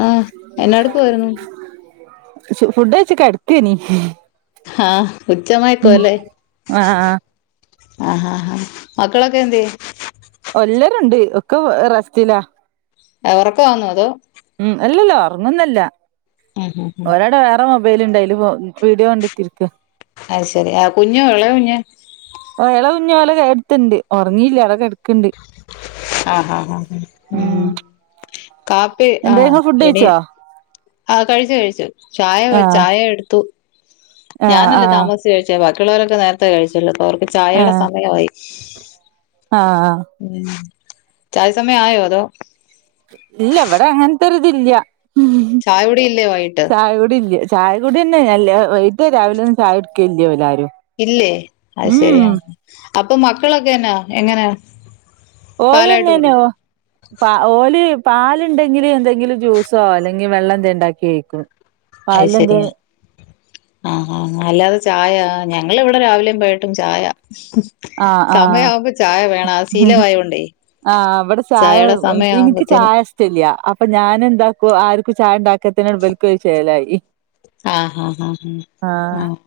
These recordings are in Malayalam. ആഹ് എന്നാടുക്കുവായിരുന്നു ഫുഡ് കയിച്ച് കിടത്തിയ നി ആഹ ഉച്ചമയക്കാല്ലേ ആഹ് ആഹാ ഹാ മക്കളെ ക്കെ എന്ത് ചെയ്യുന്നു ഒല്ലരുണ്ട് ഒക്കെ റ സ്റ്റിലാ ഉറക്കാണോഅതോ ഉം അല്ലല്ല ഉറങ്ങുന്നല്ല ഉം ഉം ഉം ഒരാടെ വേറെ മൊബൈൽ ലുണ്ടായി അതില് വീഡിയോ കണ്ടെത്തിരിക്ക അത് ശരി ആ കുഞ്ഞ ഉള്ളേ കുഞ്ഞ് ഇള കുഞ്ഞുഓള് എടുത്തണ്ട് ഉറങ്ങിയില്ല അടെക്കെടുക്കണ്ട് ആഹ് ഹ ഹ ഉ ഉം കാപ്പി എന്താ ആഹ് ഇങ്ങള് ഫുഡ് റെഡി കഴിച്ചോ കഴിച്ചു കഴിച്ചു ചായ ആഹ് ചായ എടുത്തു ആഹ് ഞാനല്ല ആഹ് താമസ കഴിച്ച ബാക്കിയുള്ളവരൊക്കെ നേരത്തെ കഴിച്ചല്ലോ അപ്പൊ അവർക്ക് ചായയുടെ ആഹ് സമയമായി ആഹ് ഉംചായ സമയംആയോ അതോ ഇല്ല ഇവിടെ അങ്ങനത്തെരുതില്ല ചായകുടി ഇല്ലേ വൈകിട്ട് ചായ കുടി ഇല്ല ചായ കുടി തന്നെല്ല വൈകിട്ട് രാവിലെ ഒന്നും ചായ കുടിക്ക ഇല്ല ഇവരാരും ഇല്ലേ അത് ശരിയാ അപ്പൊ മക്കളൊക്കെന്നാ എങ്ങനെയ ഓല്‌വന്നേനോ ഓല് പാലുണ്ടെങ്കില് എന്തെങ്കിലും ജ്യൂസോ അല്ലെങ്കിൽ വെള്ളം എന്ത ഉണ്ടാക്കി വെക്കും അയ് ശരിയ ആഹ ഹഅല്ലാതെ ചായ ഞങ്ങ ഇവിടെ രാവിലെയും വൈകിട്ടും ചായ ആഹ് സമയ ആഹ് ആവുമ്പോ ചായ വേണം അത് ശീല ആ യോണ്ടെ ആഹ് അവിടെ ചായ എനിക്ക് ചായ ഇഷ്ടല്യ അപ്പൊ ഞാൻ എന്താക്കുവ ആർക്കും ചായ ഉണ്ടാക്കിയത്തിട്ബൽക്ക ചെലായി ആഹ് ഹഹ് ആഹ് ഹഹ ആഹ്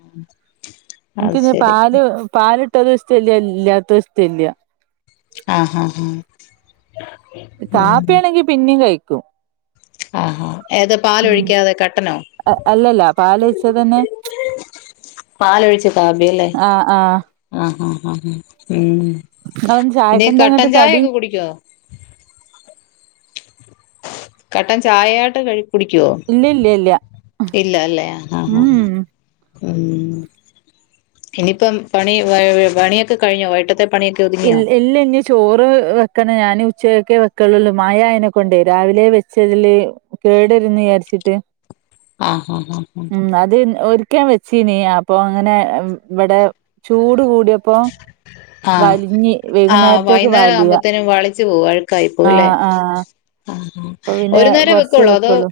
എനിക്ക് അത് ഇന്ന് ശരി പാല് പാലിട്ടാ ഇഷ്ടല്ല ഇല്ലാത്തതും ഇഷ്ടല്ല ആഹ് ഹഹ കാപ്പിയാണെങ്കി പിന്നേം കഴിക്കും ആഹാ ഏത് ഉം പാലൊഴിക്കാതെ കട്ടനോ അ അല്ലല്ല പാലൊഴിച്ചതെന്നെ പാലൊഴിച്ച കാപ്പി അല്ലേ ആഹ് ആഹ് ആഹ് ആഹ് ആഹ് ഉം നിങ്ങളെന്താ പിന്നെ ഈ ചായക്കെന്താ കട്ടൻ ഇങ്ങട്ട് ചായ കടി ഒക്കെ കുടിക്കുവോ? കട്ടൻ ചായയായിട്ട് കഴി കുടിക്കുവോ ഇല്ല ഇല്ല ഇല്ല ഇല്ല അല്ലേ ആഹ് ആഹ് ഉം ഉം ഇനിയിപ്പം പണി [unintelligible] പണിയൊക്കെ കഴിഞ്ഞോ വയ്യ്ട്ടത്തെ ഇൽ ഇല്ല ഇനി ഇസ് ചോറ് വെക്കണ ഞാൻ ഉച്ചയൊക്കെ വെക്കളുള്ളൂ മയ ആയെനെ കൊണ്ടേ രാവിലെ വെച്ചതില് കേടെരുന്ന് വിചാരിച്ചിട്ട് ആഹ് ആഹ് ആഹ് ആഹ് ഉം അത് ഓരിക്ക് ഞാൻ വെച്ചീനി അപ്പൊ അങ്ങനെ ഉം ഇവിടെ ചൂട് കൂടിയപ്പോ ആഹ് വലിഞ്ഞ് ആഹ് വൈകുന്നേരത്തേക്ക് വൈന്നേരം വലിയ ആവുമ്പോത്തേനും വളിച്ചു പോകും അഴുക്കായിപ്പോവും ല്ലേ ആഹ് ആഹ് ആഹ് ആഹ് അപ്പൊ പിന്നെ ഒരു നേരം കൊറച്ചേ വെക്കുള്ളോ അതോ വെക്കുള്ളൂ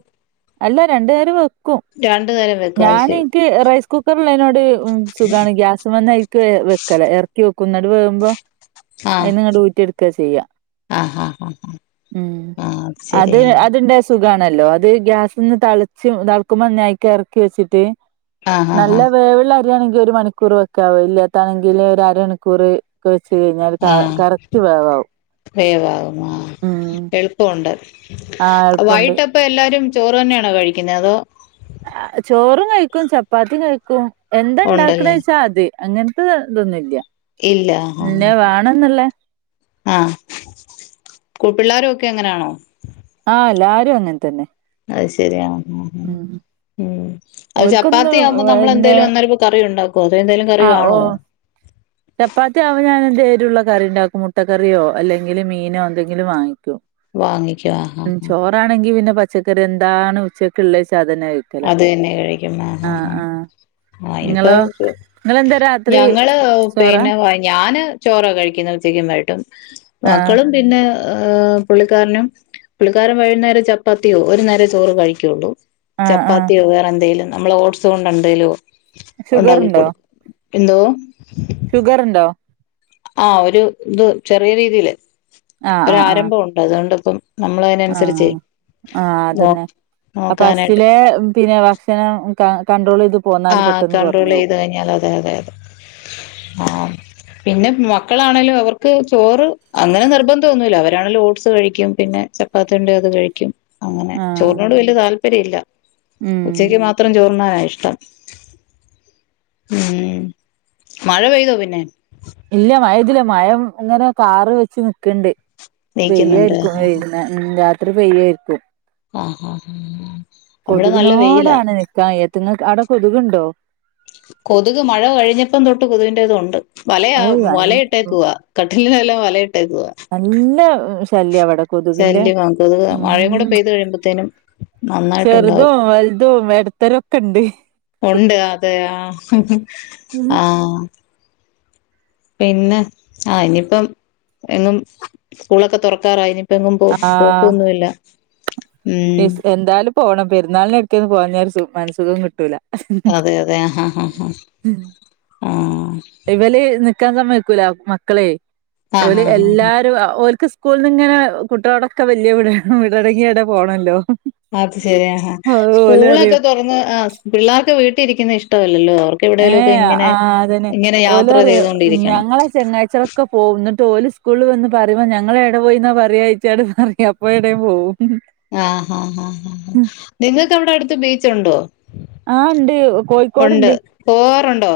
അല്ല രണ്ട് നേരോം വെക്കും രണ്ടു നേരം വെക്കോ അത് ഞാൻ ശരി ഇനിക്ക് റൈസ് കുക്കർ ഇള്ളേനോട് ഉം സുഖാണ് ഗ്യാസ്മ്മന്ന് അയിക്ക് വെ വെക്കലാ എറക്കി വെക്കും ഇന്നട് വേകുമ്പോ ആഹ് അയിന്ന്ങ്ങട് ഊറ്റി എടുക്കാ ചെയ്യാ ആഹ് ആഹ് ആഹ് ആഹ് ഉം ആഹ് അത് ശരിയാണ് അത് ട്ട്ണ്ടെ സുഖാണല്ലോ അത് ഗ്യാസിന്ന് തെളച്ച് തെളക്കുമ്പോ അയിക്ക് എറക്കി വെച്ചിട്ട് ആഹ് ആഹ് നല്ല ആഹ് വേവ്ള്ള അരിയാണെങ്കിൽ ഒരു മണിക്കൂർ വെക്കാ വേവില്ലാത്താണെങ്കില് ഒരു അരമണിക്കൂറ് വെച്ച് കഴിഞ്ഞാല് ക ആഹ് കറക്റ്റ് വേവാവും ഉം പ്പുണ്ട് ആഹ് എളുപ്പണ്ട് വയ്യ്ട്ടപ്പോ എല്ലാരും ചോറ് തന്നെയാണോ കഴിക്കുന്നത് അതോ? ആഹ് ചോറും കഴിക്കും ചപ്പാത്തിയും കഴിക്കും എന്താ ഉണ്ടല്ലേ ഇണ്ടാക്കണേച്ചാ അത് അങ്ങൻത്തെ ഇതൊന്നുല്ല ഇല്ല ആഹ് ഇന്ന വേണന്ന്ള്ളേ ആഹ് കൂ പിള്ളേരൊക്കെ അങ്ങനായാണോ? ആഹ് എല്ലാരും അങ്ങൻതന്നെ അയ്ശരിയാ ആഹ് ഉം ആഹ് ഉം അത് ഓൽക്കൊന്ന് ചപ്പാത്തിയാവുമ്പോ നമ്മള് പിന്നെ എന്തേലും അന്നേരപ്പ കറി ഒണ്ടാക്കോ അതോ എന്തേലും കറി ആഹ് ഓ കാണോ? ചപ്പാത്തി ആവുമ്പോ ഞാന് എന്തേ എരുള്ള കറി ഇണ്ടാക്കും മുട്ടക്കറിയോ അല്ലെങ്കില് മീനോ എന്തെങ്കിലും വാങ്ങിക്കും വാങ്ങിക്കു ആഹ് ആഹ് ആഹ് ആണെങ്കി പിന്നെ പച്ചക്കറി എന്താണ് ഉച്ചക്ക്ള്ളെച്ചാ അതെന്നെ കഴി അത് തന്നെ കഴിക്കും ആഹ് ആഹ് ആഹ് ഇനിപ്പ ഇങ്ങളോ [unintelligible] ഇങ്ങളെന്താ രാത്രി ഞങ്ങള് ചോറാ പിന്നെ വാ ഞാന് ചോറാ കഴിക്കുന്നേ ഉച്ചക്കും വൈയ്യിട്ടും ആഹ് മക്കളും പിന്നെ ഏഹ് പുള്ളിക്കാരനും പുള്ളിക്കാരൻ വൈന്നേര ചപ്പാത്തിയോ ഒരു നേരെ ചോറ് കഴിക്കുള്ളൂ ആഹ് ആഹ് ചപ്പാത്തിയോ വേറെന്തേലും നമ്മള് ഓട്സൊണ്ട് എന്തെലോ ഒണ്ടാക്കി ഷുഗറ്ണ്ടോ കൊടുക്കു എന്തോ? ഷുഗറ് ഇണ്ടോ? ആഹ് ഒരു ഇത് ചെറിയരീതിയില് ആഹ് ആഹ് ആഹ് ഒരാരഭവൊണ്ട് അതുകൊണ്ടിപ്പം നമ്മളതിനനുസരിച്ച് ആഹ് ആഹ് നോ അതന്നെ അ നോക്കാനായിട്ട് പസ്റ്റിലെ പിന്നെ ഭക്ഷ് ക്ഷണം ക കട്രോള് ചെയ്ത് പോന്നാല് പെട്ടെന്ന് കൊറഞ്ഞോവും ഞ്ഞാല് അതെ അതെ ആഹ് പിന്നെ മക്കളാണെലും അവർക്ക് ചോറ് അങ്ങനെ നിർബന്ധൊന്നുല്ല അവരാണെലും ഓട്സ് കഴിക്കും പിന്നെ ചപ്പ് ചപ്പാത്തി ഉണ്ടേ അത് കഴിക്കും അങ്ങനെ ആഹ് ചോറിനോട് വല്യ താല്പര്യം ഇല്ല ഉം ഉച്ചക്ക് മാത്രം ചോറുണ്ണാനാ ഇഷ്ടം ഉം മഴ പെയ്തോ പിന്നെ ഇല്ല മഴ പെയ്തില്ല മഴ ഇങ്ങനെ കാറി വച്ച് നിക്കണ്ട് നീക്കുന്നുണ്ട് പെയ്യായിരിക്കും വൈകുന്നേര ഉം രാത്രി പെയ്യായിരിക്കും ആഹ് ആഹ് ഇവിടെ നല്ലവെയിലാ [unintelligible] അവിടെ കൊതുകുണ്ടോ കൊതുക് മഴ കഴിഞ്ഞപ്പതൊട്ട് കൊതുവിൻ്റേതുണ്ട് വലയാ അത് നൽ വലയിട്ടേക്കുവാ കട്ടിലിനെല്ലാം വലയിട്ടേക്കുവാ നല്ല ശല്യഇവിടെ കൊതുകിൻ്റെ ശല്യമാ കൊതുക് മഴയും ഉം കൂടെ പെയ്ത് കഴിയുമ്പത്തേനും നന്നായിട്ടുണ്ടാവും ചെറുതും വലുതും എടത്ത എടത്തരൊക്കെ ഉണ്ട് ഉണ്ട് അതെ ആഹ് ആഹ് പിന്നെ ആഹ് ഇനിയിപ്പം എങ്ങും സ്കൂളൊക്കെ തൊറക്കാറായി ഇനി എങ്ങും പോ ആഹ് പോക്കൊന്നുല്ല ഉം ഇസ് എന്തായാലും പോണം പെരുന്നാളിനെക്കൊന്ന് [unintelligible] മനസുഖകിട്ടൂല അതെ അതെ ആഹ് ആഹ് [unintelligible] നിക്കാ സമ്മയക്കൂല മക്കളെ ആ ഓല് ഹാ ഹാ എല്ലാരും ഓൽക്ക് സ്കൂളിന്നങ്ങനെ കുട്ടിയോടൊക്കെ വല്യ വിട വീടണങ്ങി എവിടെ പോണല്ലോ അത് ശരിയാ അത് ഓല് പറയും സ്കൂളൊക്കെ തൊറന്ന് ആഹ് പിള്ളാർക്ക് വീട്ടിരിക്കുന്നത് ഇഷ്ടല്ലല്ലോ അവർക്ക് എവിടേലുമൊക്കെ ഏഹ് ഇങ്ങനെ ആഹ് അതന്നെ ഇങ്ങനെ ഓല് യാത്ര പറയും ചെയ്തോണ്ടിരിക്കണം. ഞങ്ങളെ ചങ്ങായിച്ചളൊക്കെപോ എന്നിട്ട് ഓല് സ്കൂള് വന്ന് പറുയുമ്പോ ഞങ്ങളെ എവിടെ പോയിന്നാ പറയച്ചാട് പറയു അപ്പേ [unintelligible] പോവും ആഹ് ആഹ് നിങ്ങൾക്ക് അവിടെ അടുത്ത് ബീച്ചുണ്ടോ ആഹ് ഉണ്ട് ഉണ്ട്. കോഴിക്കോട്ണ്ട് പോവാറുണ്ടോ?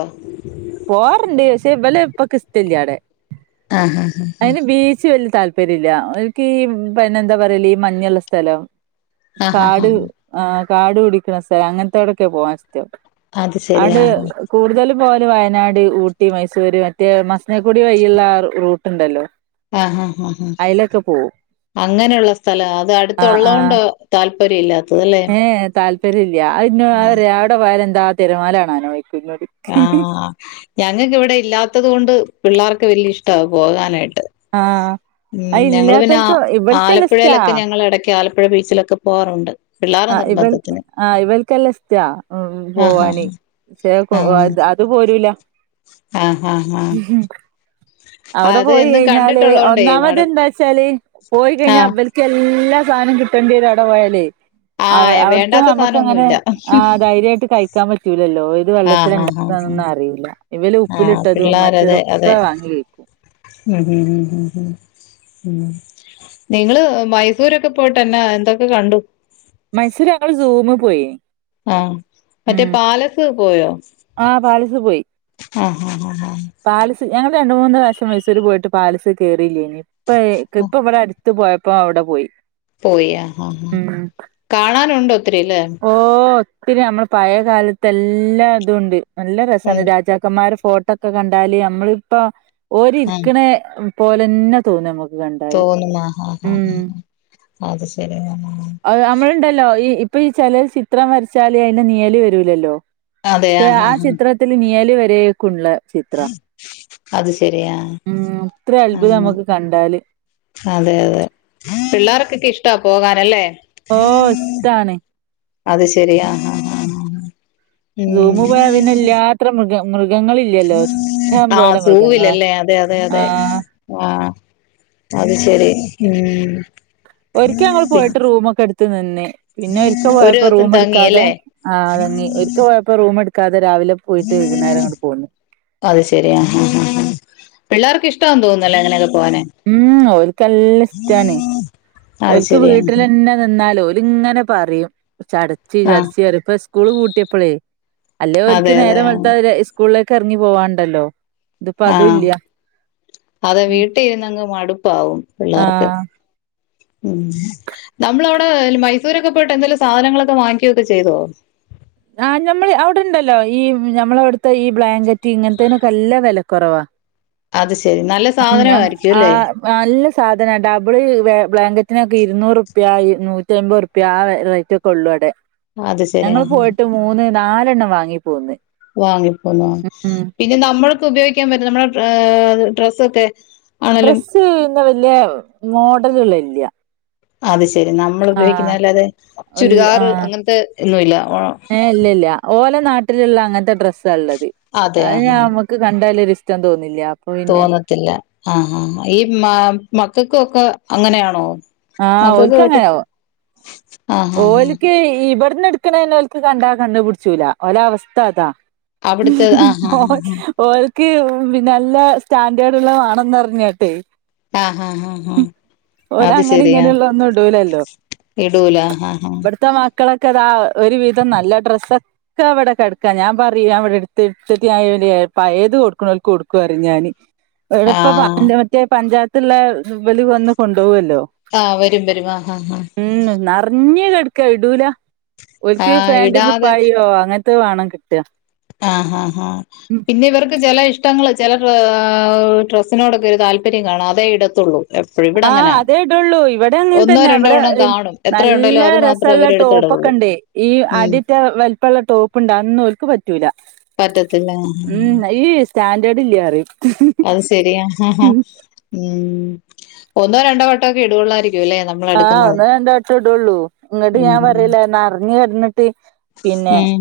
പോവാറുണ്ട് പക്ഷേ ഇവല് ഇപ്പൊ ഇഷ്ട ഇല്ല അവിടെ ആഹ് ആഹ് അതിന് ബീച്ച് വലിയ താല് താല്പര്യല്ല എനിക്ക് പിന്നെ എന്താ പറയല ഈ മഞ്ഞുള്ള സ്ഥലം ആഹ് ആഹ് കാട് ആഹ്. ആഹ് കാടു പിടിക്കുന്ന സ്ഥലം അങ്ങനത്തെവിടെക്കെ പോവാൻ ഇഷ്ട്ടം അത് ശരി. അതൊണ്ട് ആഹ് കൂടുതലും പോ വയനാട് ഊട്ടി മൈസൂര് മറ്റേ മസനക്കുടി വഴിയുള്ള ആ റൂട്ടുണ്ടല്ലോ? ആഹ് ആഹ് ആഹ് അങ്ങനെയുള്ള സ്ഥലം അത് ആഹ് അടുത്തള്ളണ്ട് താല്പര്യമില്ലാത്തത് അല്ലെ? ഏഹ് താല്പര്യം ഇല്ല അവിടെ പോയാല എന്താ തിരമാലാകാണാനാ ചോദിക്കും എന്നോട് ആഹ് ഞങ്ങൾക്ക് ഇവിടെ ഇല്ലാത്തത് കൊണ്ട് പിള്ളേർക്ക് വല്യ ഇഷ്ട്ട പോകാനായിട്ട്. ആഹ് ഉം അത് ഞങ്ങള് പിന്നെ ഇല്ലാത്തോൽക്ക് ഇവൽക്കല്ല ഇഷ്ടാ ആലപ്പുഴയിലൊക്കെ ഞങ്ങൾ ഇടക്ക് ആലപ്പുഴ ബീച്ചിലൊക്കെ പോവാറുണ്ട് പിള്ളേരെ ആഹ് ഇവൾ നിർബന്ധത്തിന് ആഹ് ഇവർക്കെല്ല ഇഷ്ട്ടാ ആഹ് പോവാന് ആഹ് [unintelligible] അത്‌ പോലു ഇല്ല ആഹ് ആഹ് ആഹ് ആഹ് അവിടെ അത് പോയി എന്നും കഴിഞ്ഞാല് കണ്ടിട്ടുള്ളോണ്ടേ ഒന്നാമത് മടു എന്താച്ചാല് പോയി കഴിഞ്ഞാൽ ആഹ് ഇവൽ എല്ലാ സാധനം കിട്ടണ്ടി വരും അവിടെ പോയാല്. അവ ആഹ് അവിടുത്തെ വേണ്ടാത്ത നമ്മുക്ക് അങ്ങനെ സാധനൊന്നുല്ല ആഹ് ധൈര്യായിട്ട് കഴിക്കാൻ പറ്റൂലല്ലോ? ഇത് വെള്ളത്തില ആഹ് ആഹ് ആഹ് ആഹ് ഉണ്ടാക്കൊന്നും അറിയില്ല ഇവല് ആഹ് ഉപ്പിലിട്ടതും പിള്ളേരതെ അതെ മറ്റതൊക്കെ വാങ്ങി വക്കും. ഉം ഉം ഉം ഉം ഉം നിങ്ങള് മൈസൂരൊക്കെ പോയിട്ട്ന്നെ എന്തൊക്കെ കണ്ടു? മൈസൂർ ഞങ്ങൾ സൂമ് പോയിനി ആഹ് മറ്റേ പാലസ് പോയോ? ആഹ് പാലസ് പോയി. ആഹ് ആഹ് ആഹ് പാലസ് ഞങ്ങൾ രണ്ട മൂന്ന് വാവശ്യം മൈസൂര് പോയിട്ട് പാലിസ് കയറിയില്ലേനി ഇപ്പ ആഹ് ഇപ്പ ഇവിടെ അഡ് ത്ത് പോയപ്പോ അവിടെ പോയി. പോയ് ആഹ് ഉം കാണാനുണ്ടോ ഒത്തിരിലെ? ഓഹ് ഒത്തിരി നമ്മൾ പഴയ കാലത്ത് എല്ലാം ഇതുണ്ട്. നല്ല രസണ് ഉണ്ട് രാജാക്കന്മാരുടെ ഫോട്ടോ ഒക്കെ കണ്ടാല് നമ്മളിപ്പോ ആഹ് ഓരിരിക്കണ പോലെന്നെ തോന്നുമ്മക്ക് കണ്ട തോന്നും ആ ഹ ഹാ ഹാ ഹ അത് ശരി നമ്മളുണ്ടല്ലോ ഈ ഇപ്പൊ ഈ ചില ചിത്രം വരച്ചാല് അയ്ന്റെ നീയൽ വരൂലല്ലോ? അതെ ക്ഷെ ഹാ ആ ഹാ ചിത്രത്തില് നിയല് വരെയൊക്കള്ള ചിത്ര അത് ശരി ആ മ് ഇത്ര ആ അത്ഭുതം നമുക്ക് കണ്ടാല് അതെ അതെ പിള്ളേർക്കൊക്കെ ഇഷ്ടാ പോകാനല്ലേ? ഓഹ് ഇഷ്ടാണ്. അത് ശരി ആ ആ ആ സൂമ പോയ പിന്നെല്ലാത്ര മൃഗ മൃഗങ്ങള ആഹ് സൂവിലല്ലേ അതെ അതെ അതെ ആഹ് ആഹ് അത് ശരി ഉം ഒരിക്ക ഞങ്ങൾ പിൻ പോയിട്ട് റൂമൊക്കെ എടുത്ത് നിന്ന പിന്നെ ഒരിക്ക ഒരു പോയപ്പോ ദിവസം റൂം എടുക്കാതെ തങ്ങിയല്ലേ ആ തങ്ങി ഒരിക്ക പോയപ്പോ റൂം എടുക്കാതെ രാവിലെ പോയിട്ട് വൈകുന്നേരം അങ്ങട്ട് പോന്ന്. അത് ശെരിയാ ഹഹഹ പിള്ളേർക്ക് ഇഷ്ട തോന്നുന്നല്ലേ അങ്ങനെയൊക്കെ പോവാനെ? ഉം ഓല്ക്കല്ലാ ഇഷ്ടണ്. അത് ഒൽക്ക് ശരിയാ വീട്ടിൽ തന്നെ നിന്നാലു ഓലിങ്ങനെ പറയും ചടച്ചി ആ ചടച്ചി സ് സ്കൂള് കൂട്ടിയപ്പോളേ അല്ലേ ഓല്ക്ക് അതെ അതെ നേരം വെളുത്ത സ്കൂളിലേക്ക ഇറങ്ങി പോവാണ്ടല്ലോ? ഇതിപ്പോ അതും ആഹ് ഇല്ല അത വീട്ടിരുന്നങ്ങ് മടുപ്പാവും പിള്ളർക്ക്. ആഹ് ഉം നമ്മള അവിടെ മൈസൂരൊക്കെ പോയിട്ട് എന്തെങ്കിലും സാധനങ്ങളൊക്കെ വാങ്ങിക്കോക്കെ ചെയ്തോ? ആ ഞമ്മൾ അവിടെണ്ടല്ലോ ഈ നമ്മള അവിടെണ്ടല്ലോ ഈ ബ്ലാങ്കറ്റ് ഇങ്ങനത്തെേനൊക്കെ നല്ലാ വിലക്കുറവാ. അത് ശരി നല്ല ഉം ഞ സാധനായിരിക്കും ആ അല്ലേ? നല്ല സാധന ഡബിൾ ബ്ലാങ്കറ്റിനൊക്കെ ഇരുന്നൂറ്പ്യ നൂറ്റി അമ്പത് പ്പ ആ റേറ്റൊക്കൊള്ളു അടെ അത് ശരി ഞങ്ങൾ ആഹ് പോയിട്ട് മൂന്ന് നാലെണ്ണം വാങ്ങി പോന്ന്. വാങ്ങിപ്പോന്നു. ഉം പിന്നെ നമ്മൾക്ക് ഉപയോഗിക്കാൻ പറ്റ്ന്ന നമ്മടെ ഡ്രസ്സൊക്കെ. ആണേലും ഡ്രസ്സ് ഇന്ന വല്യ മോഡല്ള്ളതില്യ. അത് ശെരി നമ്മൾ ഉപയോഗിക്കുന്നതല്ലാതെ ഇല്ല ചുരിദാർ അങ്ങൻത്തെ ഒന്നുല്ല്യ. ഇല്ലല്ല്യ ഓലെ നാട്ടില്ള്ള അങ്ങൻത്തെ ഡ്രസാള്ളത് അതെ അത്ഞ ആഹ് ക്ക് കണ്ടാലൊരിഷ്ടം തോന്നില്യ. തോന്നത്തില്ല, ആഹാ ഹാ ഈ മ മക്കക്കൊക്കെ അങ്ങനെയാണോ. ആഹ് മക്കൾക്ക് പറ്റ ഓൽക്ക്ങ്ങനാവോ. ആഹ് ആഹ് ഓല്ക്ക് ഇബട്ന്ന് ഇട്ക്ക്ണേനെ ഓൽക്ക് കണ്ടാ കണ്ണ് പുട്ച്ചൂല, ഓല അവസ്ഥ അതാ. അവിടുത്തെ ആഹ് ആഹ് ഓല്. ആഹ് ഓൽക്ക് നല്ല സ്റ്റാൻഡേർഡ് ഇള്ളത് വാണംന്നർഞ്ഞാട്ട്. ആഹ് ആഹ് ആഹ് അത് ഓലങ്ങനിം ശരിയാ ഇങ്ങനെള്ളതൊന്നും ഇടൂലല്ലോ. ഇടൂല ആഹ് ആഹ് ത്തെ മക്കളൊക്കെതാ ഒരുവിധം നല്ല ഡ്രസ്സ് ഒ ക്കെവിടെകെടാക്കാ ഞാം പറിം ഞാവടെ എട്ത്ത് എട്ത്തിട്ട് ഞാ പയേത് കൊടുക്കണോൽക്ക് കൊട്ക്കുംന്ന് പറിം ഞാന്. ഇവിടിപ്പൊ ആഹ് മറ്റേ പഞ്ചായത്തിലുള്ള ഇവല് വന്ന് കൊണ്ടോകൂല്ലോ. ആഹ് വരും വരും ആഹ്ആഹ് ആഹ്. ഉം നെറഞ്ഞ് കെട്ക്കാ, ഇടൂല ഓൽക്ക് ആഹ് പാൻ്റുംകുപ്പായോം അങ്ങ ത് വേണം കിട്ട. ആഹ് ആഹ് ആഹ് പിന്നെ ഇവർക്ക് ചില ഇഷ്ടങ്ങള് ചില ഡ്രസ്സിനോടൊക്കെ ഒരു താല്പര്യം കാണാം അതേ ഇടത്തുള്ളൂ. എപ്പഴും ഇവിടെ ആഹ് അങ്ങനാ അതേയിടുവൊള്ളു ഒന്നോ ഇവടേയങ്ങനെതന്നെ രണ്ടോ ഇവടെ എണ്ണം കാണും എത്ര നല്ല ഉണ്ടേലും അത് രസ മാത്രമേ സവൊള്ള ടോപ്പൊക്കെ അവരെടുത്തിടുള്ളൂ ഇണ്ടേ, ഈ ഉം അടറ്റ വലുപ്പള്ള ടോപ്പുണ്ട് അതൊന്നും ഓര്ക്ക് പറ്റൂല. പറ്റത്തില്ല ഉം ഈ സ്റ്റാൻഡേർഡ് ഇല്ല്യാ പറിം അത് ശരിയാ ആ ഹാ ഉം ഒന്നോ രണ്ടോ വട്ടൊക്കെ ഇടുവൊള്ളായിരിക്കുംല്ലേ. ആഹ് ഒന്ന് രണ്ട് വട്ടം ഇടൊള്ളൂ, ഇന്ന്ട്ട് ഉം ഞാൻ പറഞ്ഞീലെ നെറഞ്ഞ് കെടന്നിട്ട് പിന്നെ ഉം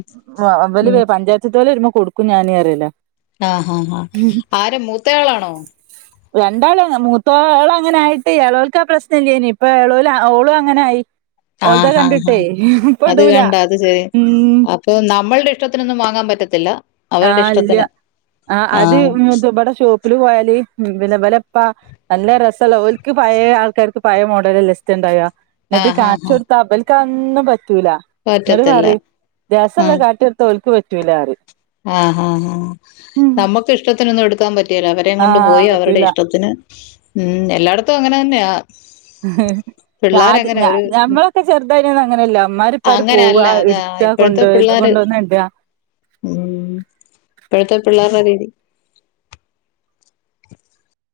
ഇവല് ഉം വ പഞ്ചായത്തോല് വരുമ്പോ കൊടുക്കും ഞാന് പറേലാ. ആഹ് ഹാ ആഹ് ആര് മൂത്തയാളാണോ? രണ്ടാളും മൂത്തോളങ്ങനായിട്ട് യെളോൾക്കാ പ്രശ്നല്ലേയ്ന്. ഇപ്പൊ എളോലും ഓളും അങ്ങനായി. ആഹ് ഹാ ഹാ അത് ഇടൂല കണ്ട് അത് ചെ ഉം അപ്പൊ നമ്മള്ടെ ഇഷ്ടത്തിനൊന്നും വാങ്ങാൻ പറ്റത്തില്ല. അവരുടെ ഇല്ല ഇഷ്ടത്തിന്. ആഹ് അത് ഇബടെ ഷോ ല് പോയാല് ഇവലെപ്പ നല്ല രസവൊള്ള ഓൽക്ക് പഴേ ആൾക്കാർക്ക് പഴേ മോഡ ലല്ലേ ഇഷ്ട്ടണ്ടാക, എന്നിട്ട് ആഹ് ആഹ് ആഹ് കാണിച്ചൊടുത്താ ഇവൽകതൊന്നും പറ്റൂല. എന്നട്ട് പറ്റത്തില്ല പറയും രസവുള്ള ആഹ് കാട്ടീയൊടുത്താ ഓൽക്ക് പറ്റൂലാറിം ആഹ് ആഹ് ആഹ് നമ്മക്ക് ഇഷ്ടത്തിനൊന്നും എടുക്കാൻ പറ്റേല, അവരേം കൊണ്ട് ആഹ് പോയി അവരുടെ പറ്റൂല ഇഷ്ടത്തിന്. ഉം എല്ലാടുത്തും അങ്ങനെ തന്നെയാ. ഞാന് പിള്ളേരങ്ങനെ ഞ ഒരു ഞമ്മളൊക്കെ ചെറുതായ്നന്ന് അങ്ങനല്ല ഇമ്മാരിപ്പാര് അങ്ങനല്ല പോവാ ഇ അതാ ഇടാ ഇപ്പോഴത്തെ കൊണ്ടോ ഇത് പിള്ളേര് കൊണ്ടോന്നിടാ. ഉം ഇപ്പഴത്തെ പിള്ളേരുടെ രീതി.